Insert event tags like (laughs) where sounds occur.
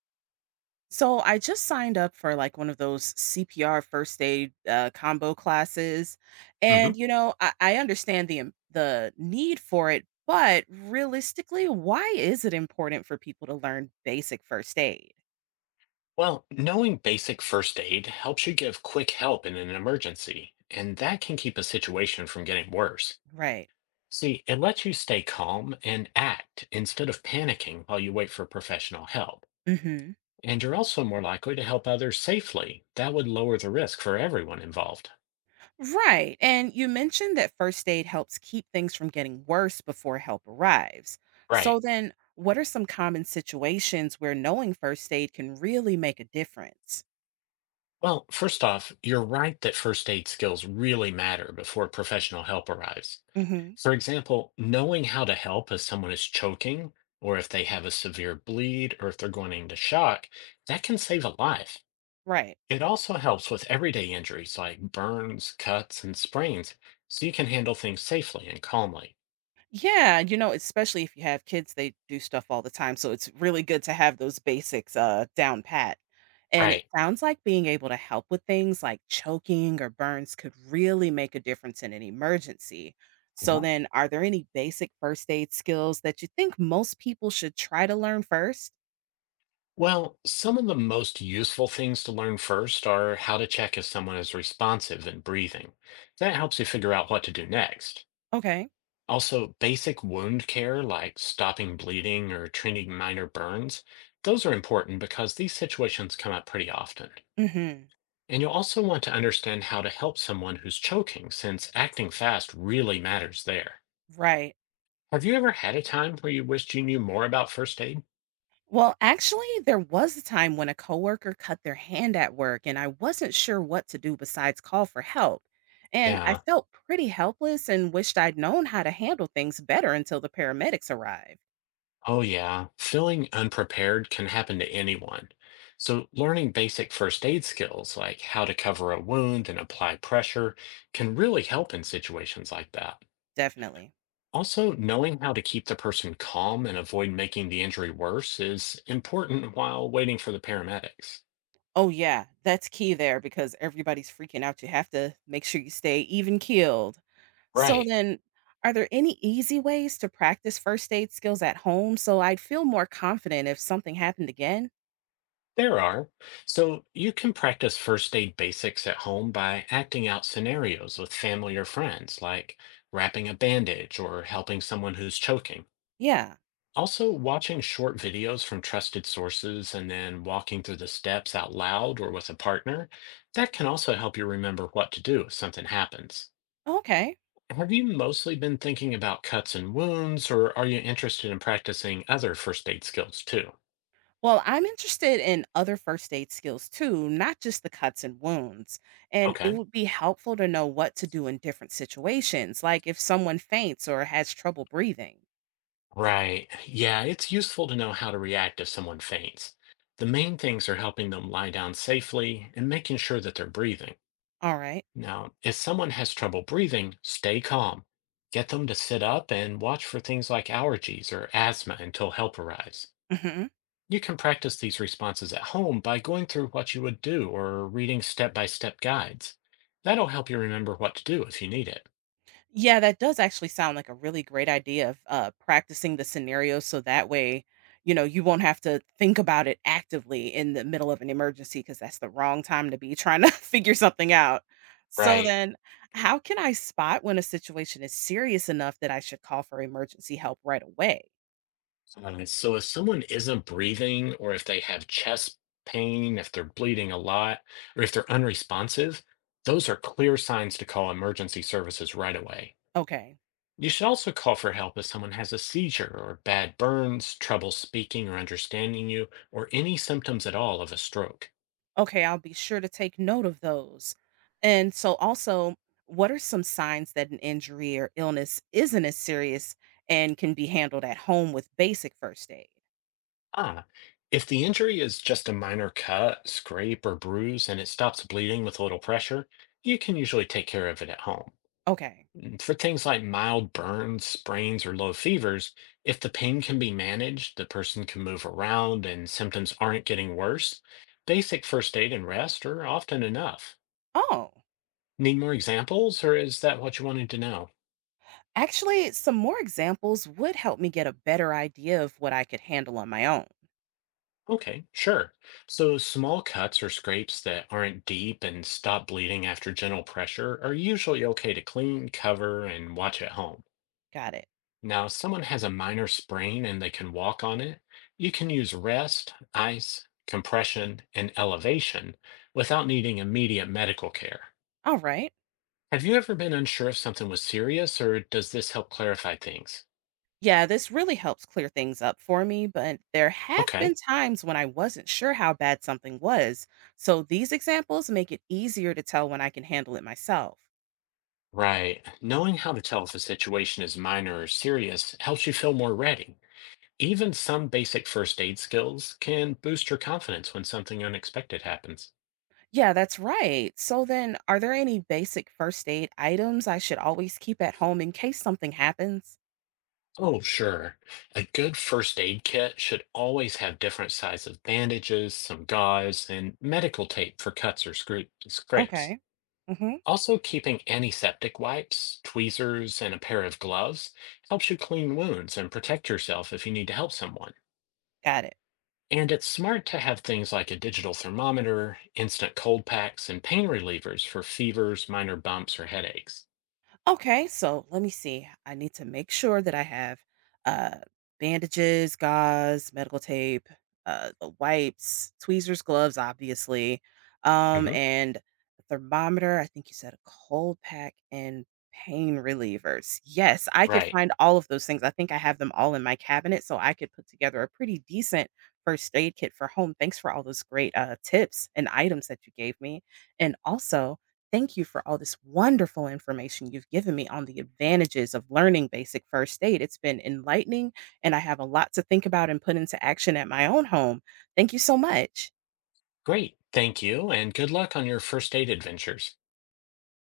So I just signed up for like one of those CPR first aid combo classes, Hmm. and I understand the the need for it, but realistically, why is it important for people to learn basic first aid? Well, knowing basic first aid helps you give quick help in an emergency, and that can keep a situation from getting worse. Right. See, it lets you stay calm and act instead of panicking while you wait for professional help. Hmm. And you're also more likely to help others safely. That would lower the risk for everyone involved. Right. And you mentioned that first aid helps keep things from getting worse before help arrives. So Right. then, what are some common situations where knowing first aid can really make a difference? Well, first off, you're right that first aid skills really matter before professional help arrives. Hmm. For example, knowing how to help if someone is choking, or if they have a severe bleed, or if they're going into shock, that can save a life. Right. It also helps with everyday injuries like burns, cuts, and sprains, so you can handle things safely and calmly. Yeah, you know, especially if you have kids, they do stuff all the time, so it's really good to have those basics down pat. And it Right. sounds like being able to help with things like choking or burns could really make a difference in an emergency. So Mhm. then, are there any basic first aid skills that you think most people should try to learn first? Well, some of the most useful things to learn first are how to check if someone is responsive and breathing. That helps you figure out what to do next. Okay. Also, basic wound care like stopping bleeding or treating minor burns, those are important because these situations come up pretty often. Mhm. And you'll also want to understand how to help someone who's choking, since acting fast really matters there. Right. Have you ever had a time where you wished you knew more about first aid? Well, actually, there was a time when a coworker cut their hand at work and I wasn't sure what to do besides call for help. And I Yeah, felt pretty helpless and wished I'd known how to handle things better until the paramedics arrived. oh yeah, feeling unprepared can happen to anyone. So, learning basic first aid skills like how to cover a wound and apply pressure can really help in situations like that. Definitely. Also, knowing how to keep the person calm and avoid making the injury worse is important while waiting for the paramedics. Oh, yeah, that's key there because everybody's freaking out. You have to make sure you stay even keeled. So, Right, then, are there any easy ways to practice first aid skills at home so I'd feel more confident if something happened again? there are. So you can practice first aid basics at home by acting out scenarios with family or friends, like wrapping a bandage or helping someone who's choking. Yeah. Also, watching short videos from trusted sources and then walking through the steps out loud or with a partner, that can also help you remember what to do if something happens. Okay. Have you mostly been thinking about cuts and wounds, or are you interested in practicing other first aid skills too? Well, I'm interested in other first aid skills too, not just the cuts and wounds. And it Okay. would be helpful to know what to do in different situations, like if someone faints or has trouble breathing. Right. Yeah, it's useful to know how to react if someone faints. The main things are helping them lie down safely and making sure that they're breathing. All right. Now, if someone has trouble breathing, stay calm. Get them to sit up and watch for things like allergies or asthma until help arrives. Mhm. You can practice these responses at home by going through what you would do or reading step by step guides. That'll help you remember what to do if you need it. Yeah, that does actually sound like a really great idea of practicing the scenario so that way, you won't have to think about it actively in the middle of an emergency because that's the wrong time to be trying to (laughs) figure something out. So Right. then, how can I spot when a situation is serious enough that I should call for emergency help right away? So, if someone isn't breathing, or if they have chest pain, if they're bleeding a lot, or if they're unresponsive, those are clear signs to call emergency services right away. Okay. You should also call for help if someone has a seizure or bad burns, trouble speaking or understanding you, or any symptoms at all of a stroke. Okay, I'll be sure to take note of those. And so also, what are some signs that an injury or illness isn't as serious and can be handled at home with basic first aid? Ah, if the injury is just a minor cut, scrape, or bruise and it stops bleeding with a little pressure, you can usually take care of it at home. Okay. And for things like mild burns, sprains, or low fevers, if the pain can be managed, the person can move around, and symptoms aren't getting worse, basic first aid and rest are often enough. Oh. Need more examples, or is that what you wanted to know? Actually, some more examples would help me get a better idea of what I could handle on my own. Okay, sure. So small cuts or scrapes that aren't deep and stop bleeding after gentle pressure are usually okay to clean, cover, and watch at home. Got it. Now, if someone has a minor sprain and they can walk on it, you can use rest, ice, compression, and elevation without needing immediate medical care. All right. Have you ever been unsure if something was serious, or does this help clarify things? Yeah, this really helps clear things up for me, but there have Okay. been times when I wasn't sure how bad something was. So these examples make it easier to tell when I can handle it myself. Right. Knowing how to tell if a situation is minor or serious helps you feel more ready. Even some basic first aid skills can boost your confidence when something unexpected happens. Yeah, that's right. So then, are there any basic first aid items I should always keep at home in case something happens? Oh, sure. A good first aid kit should always have different sizes of bandages, some gauze, and medical tape for cuts or scrapes. Okay. Mhm. Also, keeping antiseptic wipes, tweezers, and a pair of gloves helps you clean wounds and protect yourself if you need to help someone. Got it. And it's smart to have things like a digital thermometer, instant cold packs, and pain relievers for fevers, minor bumps, or headaches. Okay, so let me see. I need to make sure that I have uh, bandages, gauze, medical tape, the wipes, tweezers, gloves, obviously, Hmm. and a thermometer. I think you said a cold pack and pain relievers. Yes, I could Right. find all of those things. I think I have them all in my cabinet, so I could put together a pretty decent first aid kit for home. Thanks for all those great tips and items that you gave me. And also, thank you for all this wonderful information you've given me on the advantages of learning basic first aid. It's been enlightening, and I have a lot to think about and put into action at my own home. Thank you so much. Great. Thank you. And good luck on your first date adventures.